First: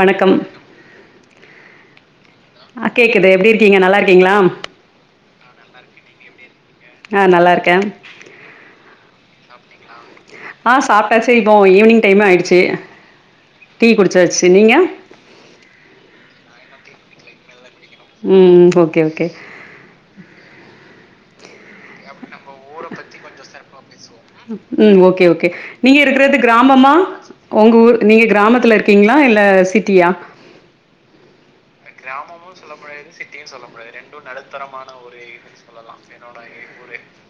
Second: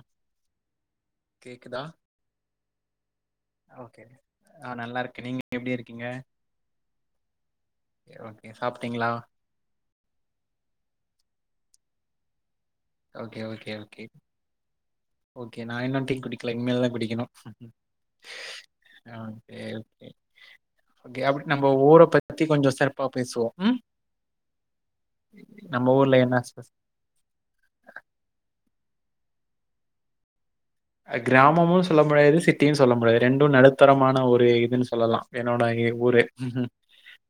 வணக்கம் கேக்குதா ஆ கேக்குது எப்டி இருக்கீங்க நல்லா இருக்கீங்களா நா நல்லாருக்கே நீங்க எப்டி இருக்கீங்க ஆ நல்லாருக்கே சேரி ஓகே சாப்ட்டீங்களா சாப்ட்டிங்களா ஆ சாப்ட்டாச்சு இப்போ ஈவினிங் டைம் ஆயிடுச்சு ஓகே ஓகே டீ ஓகே குடிச்சாச்சு நீங்க ஓகே நா இன்னு டீ குடிக்கல இனிமேல தா குடிக்கணு ம் ஓகே ஓகே ஓகே அப்டி நம்ம ஊர பத்தி கொஞ்சோ சிறப்பா பேசுவோ ம் ம் ஓகே ஓகே நம்ம நீங்க ஊர்ல இருக்கறது என்ன ஸ்பெஷல் கிராமமா உங்க ஊர் நீங்க கிராமத்துல இருக்கீங்களா இல்ல சிட்டியா ஆ கிராமமு சொல்ல முடியாது சிட்டியு சொல்ல முடியாது ரெண்டு நடுத்தரமான ஒரு இதுன்னு சொல்லலா என்னோட ஏ ஊரு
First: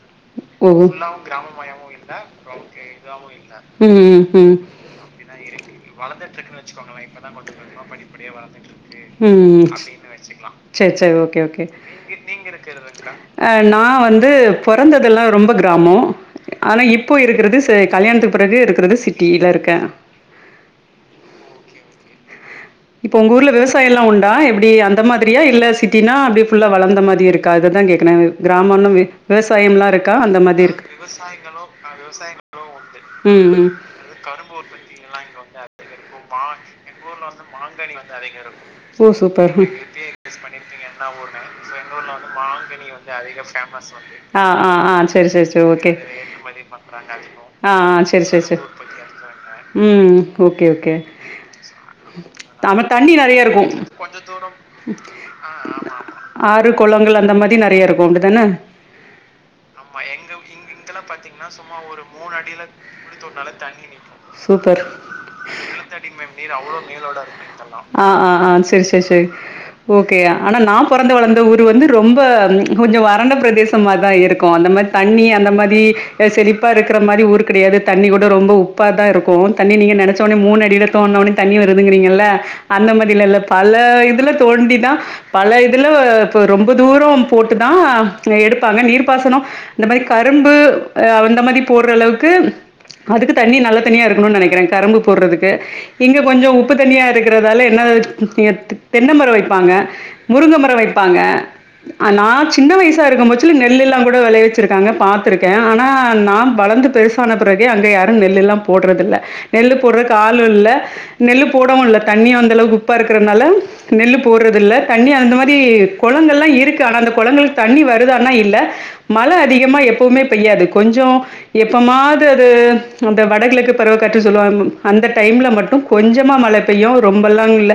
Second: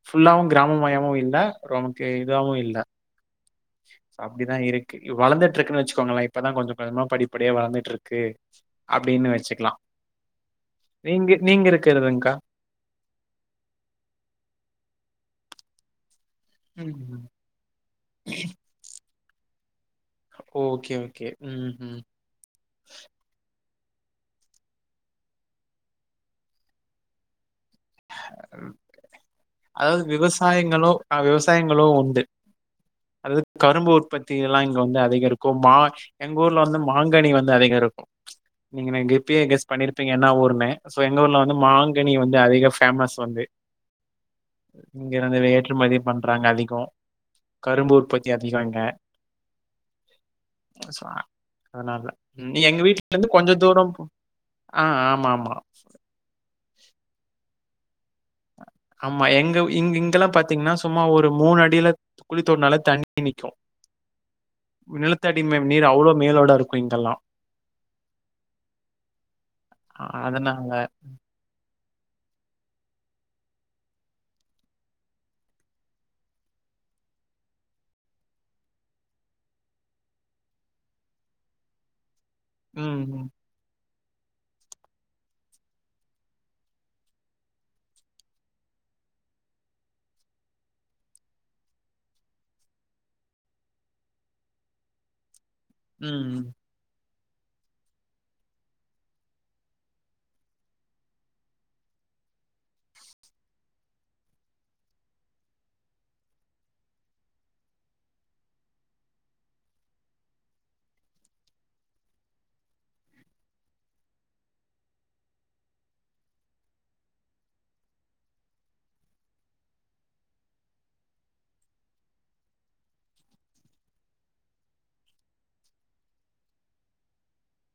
ஃபுல்லாவு ஓ கிராம மயமும் இல்ல நமக்கு இதாவு இல்ல கிராம இல்ல ம் ம் அப்டிதா ம் இருக்கு வளந்துட்டு இருக்குன்னு வச்சுக்கோங்களே இப்பதா கொஞ்ச கொஞ்சமா படிப்படியா வளந்துட்டு இருக்கு அப்டின்னு வச்சுக்கலா சேரி சேரி நீங்க ஓகே ஓகே நீங்க இருக்கிறதுங்க்கா? ஆ நா வந்து பொறந்ததெல்லா ரொம்ப கிராமோ ஆனா இப்போ ம். இருக்கறது செ கல்யாணத்துக்கு பிறகு இருக்கறது சிட்டியில இருக்க ஓகே ஓகே ம் ம் இப்ப உங்க ஊர்ல விவசாயம்லா உண்டா எப்டி அந்த மாதிரியா இல்ல சிட்டின்னா அப்டி ஃபுல்லா வளந்த மாதிரி இருக்கா அததா கேக் எனது கிராமம் இன்னுமே அதாவது விவசாயங்களோ ஆ விவசாயங்களோ உண்டு அதாவது ம், ம். கரும்பு உற்பத்தில்லா இங்கே வந்து அதிக இருக்கு மா எங்க ஊர்ல வந்து மாங்கனி வந்து அதிக இருக்கு நீங்க ஓ! என்னகெப்பயே சூப்பர். கெஸ் ம். பண்ணிருப்பீங்க என்னா ஊருன்னு சோ எங்க ஊர்ல வந்து மாங்கனி வந்து அதிக பேமஸ் அ அ அ இங்க செரி இருந்து செரி ஓகே ஏற்றுமதி பண்றாங்க அதிகம். ஆ ஆ, கரும்பு சேரி, உற்பத்தி சேரி, சேரி, அதிகம் இங்க. ம் ஓகே ஓகே சோ அதனால. ம் எங்க ஆமா தண்ணி வீட்லருந்து நறைய கொஞ்சம் இருக்கு தூரம் போ ஆ ஆமாமா. ஆறு குளங்கள் அந்த மாரி நெறையா இருக்கு அப்டிதானே ஆமா எங்க இங் ஆமா எங்க இங்கலாம் இங்க பாத்தீங்கன்னா, சும்மா இங்கெல்லா ஒரு பாத்தீங்கன்னா சும்மா அடியில ஒரு மூணு குழி அடில தோண்டுனாலே குழி தண்ணி நிக்கும். தோண்டுனால தண்ணி நிக்கு சூப்பர் நிலத்தடி மே நீர் அவ்ளோ மேலோட இருக்கும் இங்கெல்லாம். அ அ செரி செரி சேரி ஓகேயா அதனால ஆனா நா பொறந்து வளந்த ஊர் வந்து ரொம்ப கொஞ்சோ வறண்ட பிரதேச த்த மாரிதா இருக்கு அந்த மாரி தண்ணி அந்த மாரி செழிப்பா இருக்கிற மாரி ஊர் கடையாது தண்ணி கூட ரொம்ப உப்பாதா இருக்கு தண்ணி நீங்க நெனச்ச உடனே மூணு அடில தோண்டுனா உடனே தண்ணி வருதுங்கறீங்கல்ல அந்த ம், மாரிலா ம், இல்ல பல இதுல தோண்டி தா பல இதுல இப்ப ரொம்ப தூரோ போட்டுதா எடு பாங்க நீர்பாசனோ இந்த மாரி கரும்பு அ அந்த மாரி போடுற அளவுக்கு அதுக்கு தண்ணி நல்ல தண்ணியா இருக்கணுனு நெனைக்கிறே கரும்பு போடுறதுக்கு இங்க ம். கொஞ்சோ உ ப்பு தண்ணியா இருக்குறதால என்ன இங்க தெ தென்ன மர வைப்பாங்க முருங்கமர வைப்பாங்க் அ நா சின்ன வயசா இருக்கும்போ து நெல்லு எல்லா கூட வெளவிச்சுருக்காங்க பாத்துருக்கே ஆனா நா வளந்து பெருசான பிறகு அங்க யாரு நெல்லு எல்லா போடுறதுல்ல நெல்லு போடுறக்கு ஆளுல்ல நெல்லு போடவு இல்ல தண்ணி அந்தளவுக்கு உப்பா இருக்கறனால நெல்லு போடுறதுல்ல தண்ணி அந்த மாரி குளங்கல்லா இருக்கு ஆனா அந்த குளங்களுக் தண்ணி வ இதுதானா இல்ல மழ அதிகமா எப்பவுமே பெய்யாது கொஞ்சோ எப்பமாது அது அந்த வடகிழக்கு பருவ காற்று சொல்லுவாங்க அந்த டைம்ல மட்டு கொஞ்சமா மழ பெய்யு ரொம்பலா இல்ல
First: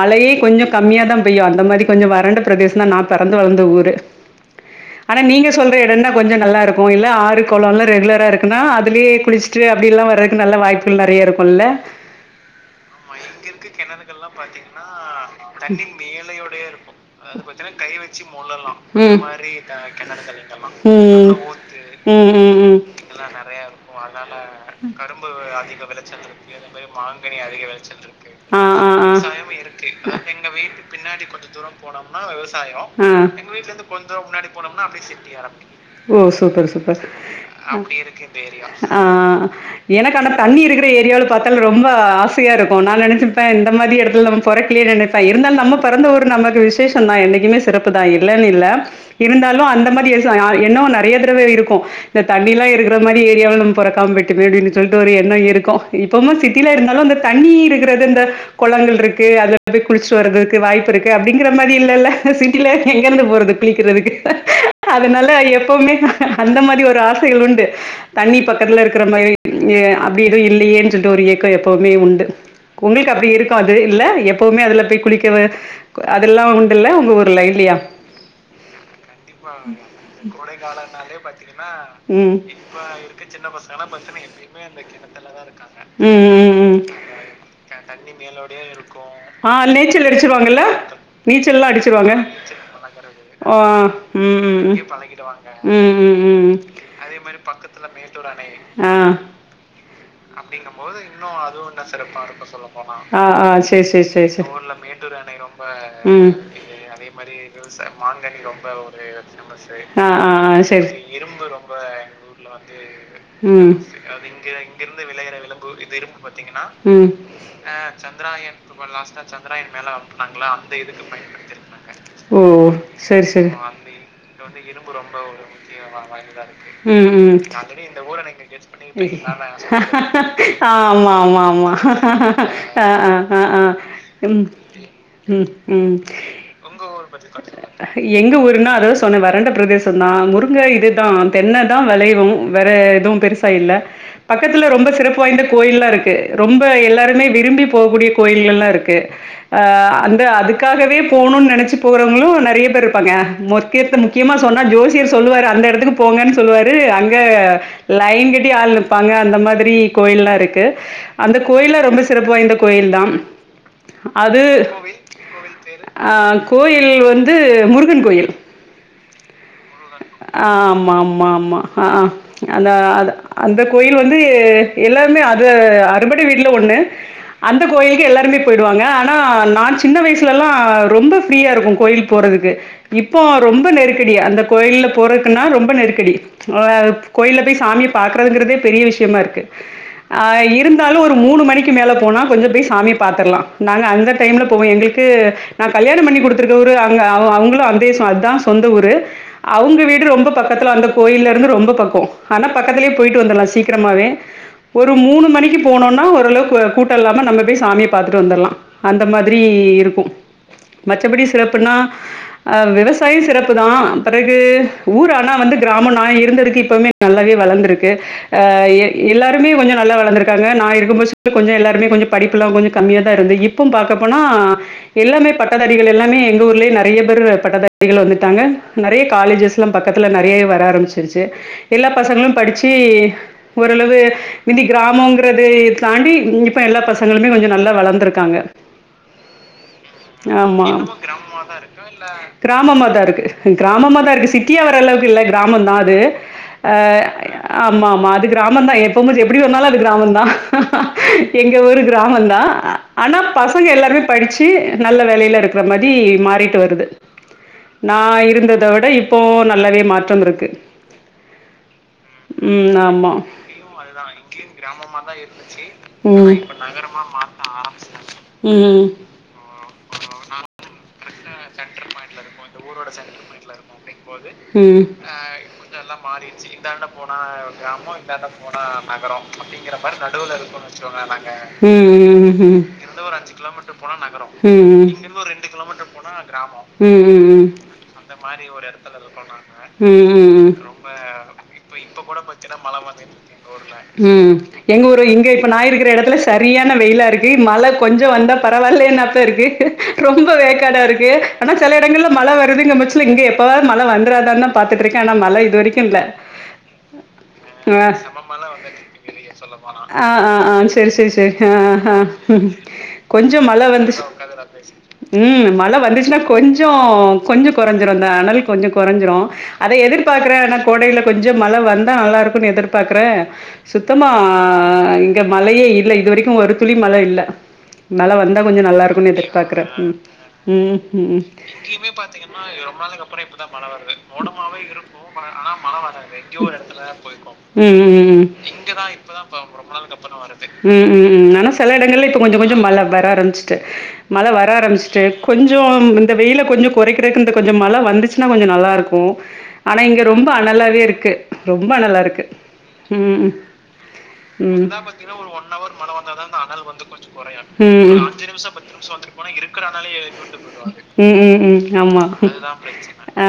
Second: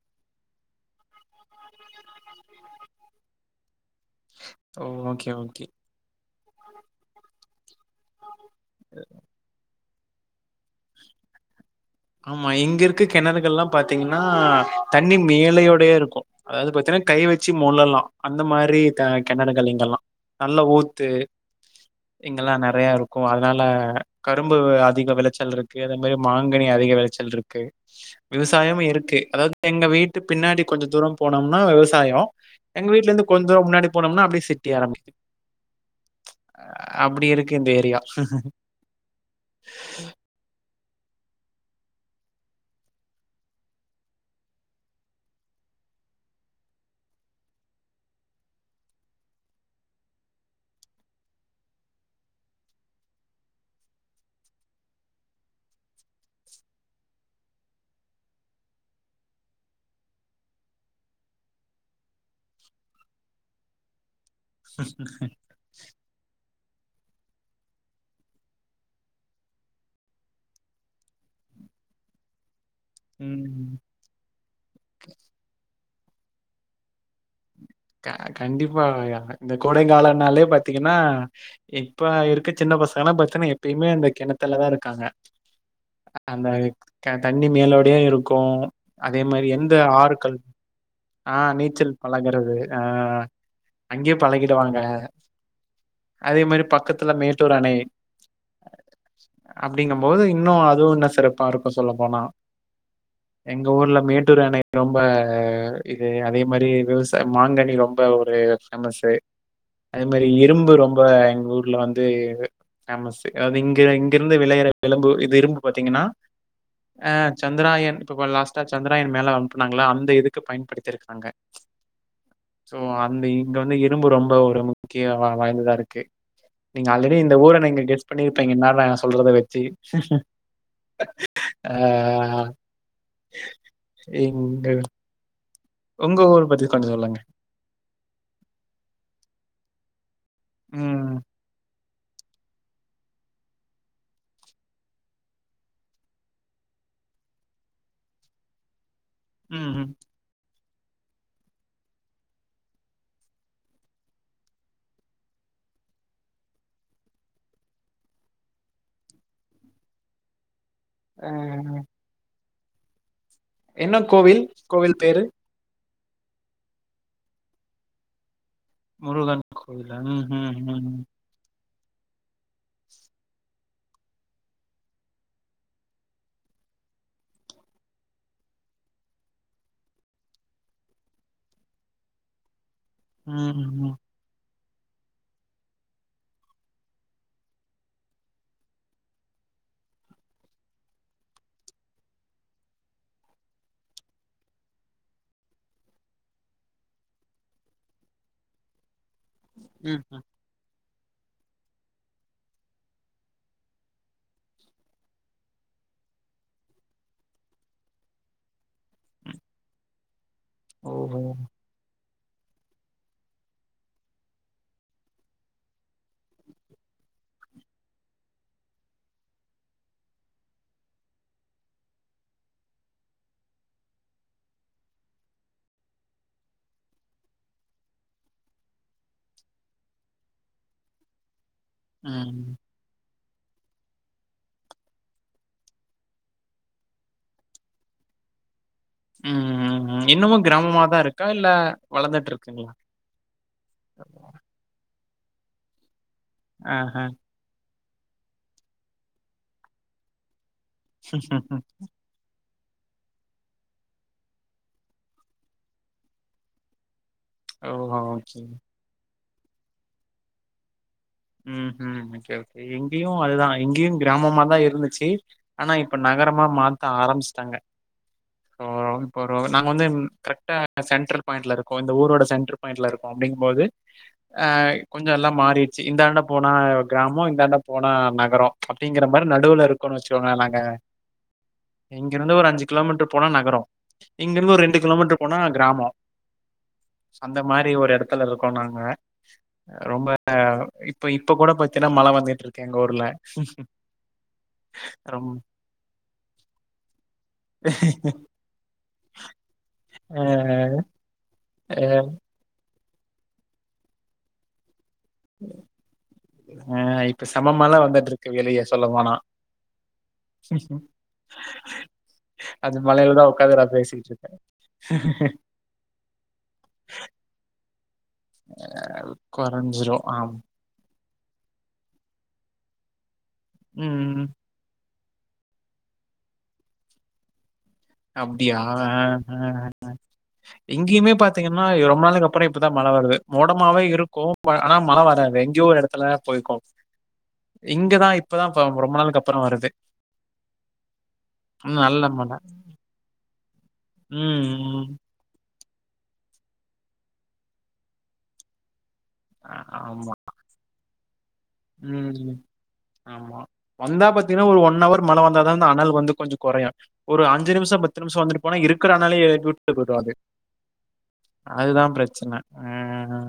மழையே கொஞ்ச கம்மியா தா பெய்யு அந்த மாரி கொஞ்ச வறண்ட பிரதேச தா நா பெறந்து வளந்த ஊரு ஓ! ஆனா ஓகே, நீங்க ஓகே. சொல்ற எடந்தா கொஞ்ச நல்லா இருக்கு இல்ல ஆறு குளொல்லா ரெகுலரா இருக்குனா அதுளயே குளிச்சுட்டு அப்டியெல்லா வரக்கு நல்ல வாய் நெறைய இருக்குல்ல ஆமா இங்க இருக்க கெணறுகள்லா பாத்தீங்கன்னா தண்ணி மேலையோடையே இருக்கு அதாவது பாத்தீங்கன்னா அது பாத்தீங்கன்னா கை வெச்சு முள்ளலா மாரி கிணறுகள் க இங்கெல்லாம். கெணறுகள் நல்ல இதல்லா ஊத்து ஊத்து ம் ம் இங்கெல்லாம் ம் நெறையா இருக்கும். அதனால கரும்பு அதிக விளைச்சல் இருக்கு. அதிக அதே மாரி விளச்சல் இருக்கு மாங்கனி அதே மாரி அதிக விளைச்சல் மாங்கனி இருக்கு. அதிக விளைச்சல் இருக்கு விவசாயமும் இருக்கு. விவசாயமு அதாவது எங்க இருக்கு வீட்டு எங்க பின்னாடி வீட்டுக்கு கொஞ்சம் தூரம் பின்னாடி கொஞ்ச போனோம்னா தூரோ போனம்னா விவசாயம். விவசாயோ எங்க வீட்லருந்து கொஞ்சம் எங்க தூரம் வீட்ல முன்னாடி இருந்து கொஞ்ச போனோம்னா, அப்டியே முன்னாடி சிட்டி போனோம்னா அப்டியே ஆரம்பிக்குது. சிட்டி ஆ ஓ சூப்பர் சூப்பர் அ அப்டி இருக்கு இந்த அ ஏரியா. அ அ எனக்கு அந்த தண்ணி இருக்குற ஏரியாவுல பாத்தா ரொம்ப ஆசையா இருக்கு நா நெனைச்சுப்பே இந்த மாரி இடத்துல நம்ம பொறக்கலயே நென நினச்சிப்பேன் ப இருந்தாலு நம்ம பெறந்த ஊரு நமக்கு விசேஷ தா என்னைக்குமே சிறப்புதா இல்லன்னு இல்ல இருந்தாலு அந்த மாரி எச ஆ எண்ண நறைய தடவ இருக்கு இந்த தண்ணி எல்லா இருக்குற மாரி ஏரியாவுல நம்ம பொறக்காம போய்ட்டோமே அப்டின்னு சொல்லிட்டு ஒரு எண்ண இருக்கு இப் இப்பமு சிட்டில இருந்தாலு அந்த தண்ணி இருக்குறது இந்த குளங்கள்ருக்கு அதுல போய் குளிச்சுட்டு வர்றதுக்கு வாய்ப்பு இருக்கு அப்டிங்கிற மாரி இல்லல்ல சிட்டில எங்க இருந்து போறது பி இரருக்கு அதனால எப்பவுமே அந்த மாரி ஒரு ஆசைகள் உண்டு தண்ணி பக்கத்துல இருக்குற மாரி எ அப்டி எது இல்லையேன்னு சொல்ட்டு ஒரு ஏக்க எப்பவுமே உண்டு உங்களுக்கு அப்டி இருக்காது ம். இல்ல எப் எப்பவுமே அதுல போய் குளிக்கறது அதெல்லா உண்டுல்ல உங்க ஊர்ல இல்லையா க கண்டிப்பா ய ம் ம் ம் இப்ப இருக்க சின்ன பசங்கலாம் பார்த்தீங்கன்னா, எப்பயுமே அந்த கிணத்துல தான் இருக்காங்க. அந்த க தண்ணி மேலோடயே ம் இருக்கும். அதே மாரி ஆ எந்த நீச்சல் ஆறுக்கள் அடிச்சிருவாங்கல்ல ஆ நீச்சல் எல்லாம் அடிச்சிருவாங்க பழகுறது. ஆ ஓ அங்கேயே ம் ம் பழகிடுவாங்க. ம் அதே ம் மாரி பக்கத்துல மேட்டூர் அணை அப்படிங்கும்போது, இன்னும் அதுவும் இன்னும் சிறப்பா இருக்கும் சொல்லப்போனா. ஆ ஆ ஆ எங்க சேரி ஊர்ல சேரி சேரி மேட்டூர் சேரி அணை இல்ல ரொம்ப மேட்டூர் அணை ரொம்ப அதே மாறி விவசாயம் மாங்கனி ரொம் ப ஒரு ஃபேமஸ் அதே ஆ, மாதிரி ஆ, ஆ. இரும்பு சரி. ரொம்ப எங்க ஊர்ல வந்து மஸ் அதாவது ம் இங்க இங்கிருந்து விளையற விலம்பு இது இரும்பு பாத்தீங்கன்னா ஆ ம் சந்திராயன் இப்ப லாஸ்ட்டா சந்திராயன் மேல வ அனுப்புனங்களா அந்த இதுக்கு பயன்படுத் இருக்காங்க ஓ சோ அந்த சரி, சரி. இங்க வந்து இரும்பு ரொம்ப ஒரு முக்கிய வாய்ந்ததா இருக்கு நீங்க ம் ஆல்ரெடி இந்த ம் ஊர நீங்க கெஸ் பண்ணியிருப்பீங்க நான் நான் சொல்றத வச்சு. ஆ ஆமா ஆமா ஆமா ஆ ஆ ஆ ஆ ம் எங்க ம் ம் உங்க ஊர் பத்தி கொஞ்சம் சொல்லுங்க. எங்க ஊருன்னா அதாவது சொன்னேன் வறண்ட பிரதேசம் தான் முருங்க ம். இதுதான் தென்ன தான் விளைவவும் வேற எதுவும் பெருசா இல்ல பக்கத்துல ரொம்ப சிறப்பு வாய்ந்த கோயில் எல்லாம் இருக்கு ரொம்ப எல்லாருமே விரும்பி போகக்கூடிய கோயில்கள்ல்லாம் இருக்கு அ ம்ஹ்ம். அந்த அதுக்காகவே போகணும்னு நெனச்சு போறவங்களும் நிறைய இருப்பாங்க முக்கியத்தை முக்கியமா சொன்னா ஜோசியர் சொல்லுவாரு அந்த இடத்துக்கு போங்கன்னு சொல்லுவாரு அங்க லைன் கட்டி ஆள் நிப்பாங்க அந்த மாதிரி கோயில்லாம் இருக்கு அ அந்த கோயில்லாம் ரொம்ப சிறப்பு வாய்ந்த கோயில தான் என்ன கோவில்? அது கோவில் பேரு? ஆ கோயில் வந்து முருகன் கோவில் முருகன் கோவிலா? ஆ ம்ஹ்ம். ஆமா ம். ஆமா ஆமா ஆ அந்த அந்த கோயில் வந்து எல்லாருமே அது அறுபடை வீடுல ஒண்ணு அந்த கோயிலுக்கு எல்லாருமே போயிடுவாங்க ஆனா நான் சின்ன வயசுலல்லாம் ரொம்ப ஃப்ரீயா இருக்கும் கோயில் போறதுக்கு இப்போ ம். ம். ரொம்ப ம். நெருக்கடி அந்த கோயில போறதுக்குன்னா ரொம்ப நெருக்கடி ஆ கோயில்ல போய் சாமிய பாக்குறதுங்கறதே பெரிய விஷயமா இருக்கு ஆ இருந்தாலும் ஒரு மூணு மணிக்கு மேல போனா கொஞ்சம் போய் சாமி பார்த்திரலாம் நாங்க அந்த டைம்ல போவோம் எங்களுக்கு க்கு நான் கல்யாணம் பண்ணி கொடுத்தருக்கரு அங்க அவங்களும் அந்தே அதுதான் சொந்த ஊரு அவங்க ம், வீடு ம். ரொம்ப பக்கத்துல அந்த கோயில இருந்து ரொம்ப பக்கம் ஆனா பக்கத்திலேயே போயிட்டு வந்துடலாம் சீக்கிரமாவே ஒரு மூணு மணிக்கு போனோனா ஓரளவு கூட்டம் இல்லாம நம்ம போய் சாமியை பாத்துட்டு வந்துடலாம் அந்த மாதிரி இருக்கும் ஓஹோ! மச்சபடி சிறப்புன்னா ஆ விவசாயம் சிறப்புதான் பிறகு ஊர் ஆனா வந்து கிராமம் நான் இருந்ததுக்கு இப்பவுமே நல்லாவே வளந்திருக்கு எல்லாருமே கொஞ்சம் நல்லா வளந்துருக்காங்க நான் இருக்கும்போல கொஞ்சம் எல்லாருமே கொஞ்சம் படிப்புல்லாம் கொஞ்சம் கம்மிய தான் இருந்து இப் இப்பம் பாக்க போனா எல்லாமே பட்டதாரிகள் எல்லாமே எங்க ஊர்லேயே நிறைய பேர் பட்டதாரிகள் வந்துட்டாங்க நிறைய காலேஜஸ் எல்லாம் பக்கத்துல நிறைய வர ஆரம்பிச்சிருச்சி எல்லா பசங்களும் ம். படிச்சி ஓரளவு இனி கிராமங்கரத தாண்டி இப்ப எல்லா பசங்களுமே கொஞ்சம் நல்லா வளந்துருக்காங்க ம். இன்னமும் கிராமமா தான் இருக்கா? இல்ல வளர்ந்துட்டு இருக்குங்களா? கிராமமாதான் இருக்கு கிராமமா தான் இருக்கு சிட்டியா வர அளவுக்கு இல்ல கிராமம் தான் அது ஆ ஆஹ. ஆமா ஆமா அது கிராமம் தா எப்ப முஞ்சு எப்டி வந்தாலு அது கிராமோந் தா எங்க ஊரு கிராமொ தா ஆனா பசங்க எல்லாருமே படிச்சு நல்ல வேலையில இருக்குற மாரி மாறிட்டு வருது ஓஹோ! நா ஓகே. இருந்தத விட இப்போ நல்லாவே மாற்றம் இருக்கு ம் ம் ஓகே ஓகே ம் இங்கேயு ஆமா அதுதா இங்கேயு கிராமமாதா இருந்துச்சு ஆனா இப்ப ம் நகரமா மாத்த ஆரம்பிச்சுட்டாங்க போறோ ம் இப்போ ஒரு நாங்க வந்து கரெக்டா சென்டர் பாயிண்ட்ல இருக்கு இந்த ஊரோட சென்டர் பாயிண்ட்ல இருக்கோ அப்டி ம் மாறிடுச்சு. எல்லாம் இந்தாண்ட மாறிடுச்சு போனா இந்தாண்ட போனா கிராமம், இந்தாண்ட போனா கிராமோ இந்தாண்ட நகரம். போனா அப்படிங்கிற நகரோ மாரி நடுவுல அப்டிங்கிற மாரி இருக்கோம்னு நடுவுல வச்சுக்கோங்களேன் நாங்க. இருக்கனு போங்க நாங்க இங்கிருந்து ஒரு இங்க இருந்து கிலோமீட்டர் ஒரு போனா அஞ்சு நகரம். கிலோமீட்டர் போனா நகரொ இங்கிருந்து ஒரு இங்க கிலோமீட்டர் இருந்து ஒரு போனா ரெண்டு கிலோமீட்டர் கிராமம். போனா அ கிராமொ அந்த மாரி ஒரு அந்த இடத்துல மாரி இருக்கோம் ஒரு நாங்க. எடத்துல இருக்கோ நாங்க ரொம்ப ப்ப இப்ப கூட இப்ப பாத்தீன்னா இப்ப மழ கூட வந்துட்டு பாத்தன்னா இருக்கு மழ எங்க ஊர்ல வந்துட்ருக்கு எங்க ரொம் ஊர்ல இப்ப நா இருக்கிற எடத்துல சரியான வெயிலா இருக்கு மழ கொஞ்ச வந்தா பரவாயில்லன்னாதா இப்ப இருக்கு ஆ ரொம்ப வேக்காடா இருக்கு ஆனா சில ஆ எடங்கள்ல மழ வருதுங்க முச்சல இங்க எப்பாவது மழ வந்துராதா பாத்துட்ருக்கே ஆனா மழ இது வரைக்கு இல்ல ஆ இப்ப சம்ம மழ வந்துட்டு இருக்கு வெளியே சொல்ல போனா ஆ ஆ ஆ செரி செரி செரி ஆ ஆ ஆ ம் ம் அது மழையிலதா கொஞ்சம் உக்காந்து மழ நா வந்துச்சு பேசிட்டு இருக்கே ம் மழ வந்துச்னா கொஞ்சோ கொஞ்சோ கொறஞ்சிரு இந்த அனல் கொஞ்ச கொறஞ்சிரு அத கொறஞ்சிரு எதிர்பாக்ற ஆம் ஆனா கோடையில கொஞ்சொ மழ வந்தா நல்லாருக்குன்னு எதிர்பாக்றே சுத்தமா ம் இங்க மழையே இல்ல இது வரைக்கு ஒரு துளி மழ இல்ல மழ வந்தா அப்டியா கொஞ்சொ ஆ நல்லாருக்குன்னு ஆ எதிர்பாக்றே ம் இங்கேயுமே ம் ம் பாத்தீங்கன்னா ரொம்ப நாளைக்கு ஆனா அப்புறோ இப்பதா ரொம்ப மழ நாளைக்கு வருது அப்றோ இப்பதா மழ மோடமாவே வருது இருக்கு மோடமாவே ஆனா இருக்குன் மழ வராது ஆனா எங்கேயோ மழ ஒரு எடத்துல வராது எங்கயோ ஒரு போய்க்கு எடத்துல தா போய்க்கு ம் ம் ம் இங்கதா ம், ம் இப்பதா ரொம்ப நாளுக்கு அப்புறோ வருது ம் ம் ம் ஆனா செல எடங்கள்ல இப்ப கொஞ்ச கொஞ்சொ மழ வர ஆரம்பிச்சுட்டு மழ ம் வர ம் ஆரம்பிச்சுட்டு கொஞ்சொம் இந்த வெயில கொஞ்சொ கொறை பிரேக்ன்ட்டு கொஞ்ச மழ வந்துச்சுன்னா கொஞ்சோ நல்லாருக்கு ஆ- ஆனா இங்க ஆமா ரொம்ப அனலாவே இருக்கு ரொம்ப அனலா இருக்கு ம் ம் ம் ஆமா. வந்தா பாத்தீங்கன்னா, ஒரு ம்ம் ஹவர் ம்ம்ம மழை வந்தா தான் அந்த அனல் வந்து கொஞ்சம் குறையும். ஒரு நிமிஷம், நிமிஷம் வந்துட்டு போனா இருக்கிற அனலே எழுப்பி விட்டு போயிடும் அது. அதுதான் ஆமா பிரச்சனை. அ ஆ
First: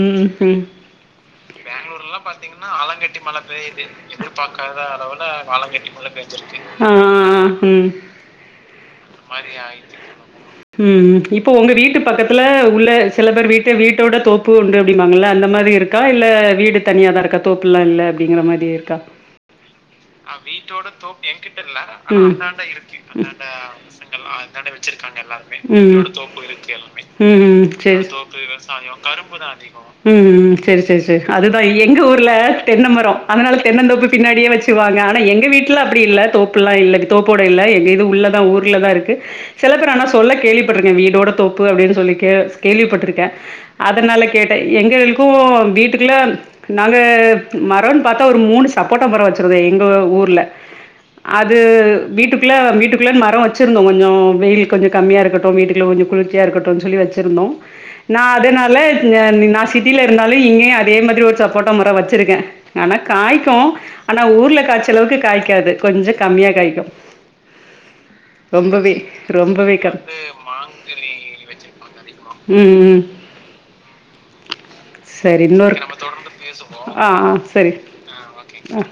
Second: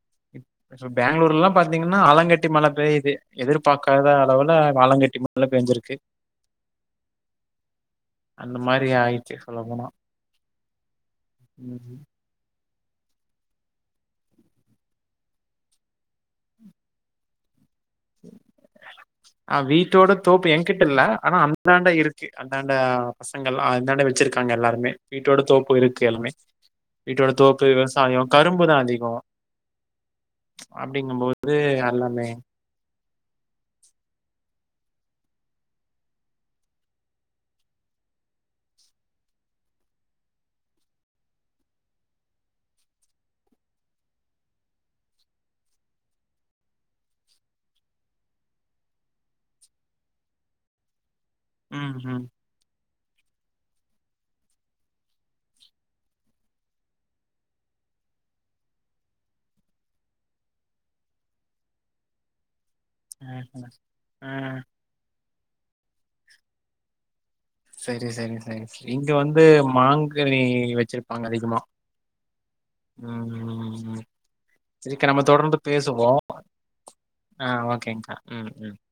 ம் ம் இப்ப பெங்களூர்லலாம் பாத்தீங்கன்னா, ஆலங்கட்டி என்ன மழை பெய்யுது. ஆலங்கட்டி மழ பெய்து எதிர்பார்க்காத அளவுல எதிர்பாக்காத ஆலங்கட்டி அளவுல மழை ஆலங்கட்டி பெஞ்சிருக்கு. மழ பேஞ்சிருக்கு ஆ ஆ ஆன் ம் அந்த மாரி ஆயிச்சு சொல்ல போனா ம் ம் இப்ப ஒங்க வீட்டு பக்கத்துல உள்ள சில பேர் வீட்ட வீட்டோட தோப்பு உண்டு அப்டிப்பாங்கல்ல அந்த மாரி இருக்கா இல்ல வீடு தனியாதா இருக்கா தோப்புல்லா இல்ல அப்டிங்கிற மாரி இருக்கா அ வீட்டோட அ தோப்பு என்கிட்ட வீட்டோட இல்ல. தோப்பு ஆனா எங்கிட்ட இல்ல அந்தாண்ட அனா இருக்கு. அந்தாண்ட இருக்கு ஆ பசங்கள்லாம் அந்தாண்ட பசங்க எல்லா வச்சிருக்காங்க அந்தாண்ட எல்லாருமே. வெச்சிருக்காங்க வீட்டோட எல்லார்மே இருக்கு தோப்பு அவுங்கள்ட்ட எல்லாமே. தோப்பு இருக்கு எல்லாமே வீட்டோட தோப்பு, விவசாயம், தோப்பு கரும்பு தான் விவசாயொ அதிகம். கரும்புதா ஆண்ட்டி அப்படிங்கும்போது எல்லாமே. இப்போ தென்ன மரோ அதனால தென்னந்தோப்பு பின்னாடியே வெச்சு வாங்க ஆனா எங்க வீட்ல அப்டி இல்ல தோப் ப்புல்லா தோப்போட இல்ல எங்க இது உள்ளதா ஊர்ல தா இருக்கு சில பேரு ஆனா சொல்ல கேள்விப்பட்ருக்கே வீடோட தோப்பு அப்டின்னு சொல்லி கே கேள்விப்பட்ருக்கே அதனால கேட்ட எங்களுக்கு வீட்டுக்குள்ள நாழு மரோன்னு பாத்தா ஒரு மூணு சப்போட்டா மரொ வெச்சிர்ந்தோ எங்க ஊர்ல அது ம், ம். வீட்டு குள்ள வீட்டுக்குள்ளனெ மரோ வெச்சுருந்தோ கொஞ்சோ வெயில் கொஞ்சோ கம்மியா இருக்கட்டு வீட்டுக்குள்ள கொஞ்ச குளிர்ச்சியா இருக்கட்டுன் சொல்லி வெச்சுருந்தோ நா அதனால நா நா சிட்டில இருந்தாலு இங்கயு அதே மாரி ஒரு சப்போட்டா மரோ வச்சிருக்கே ஆனா ஆஹ காய்க்கு ஆனா ஆ ஊர்ல காய்ச்சளவுக்கு காய்க்காது கொஞ்சோ கம்மியா காய்க்கு சரி சரி சரி ரொம்பவே இங்க வந்து ரொம்பவே கம் வந்து மாங்கனி வெச்சுருப்பாங்க அதிகமா வச்சிருப்பாங்க. ம் ம் ம் ம் ம் சீக்கிரமா சரி தொடர்ந்து இன்னொரு ஓகே, நம்ம பேசுவோ தொடர்ந்து ஆ ஓகேங்கா ம் ம் ஆ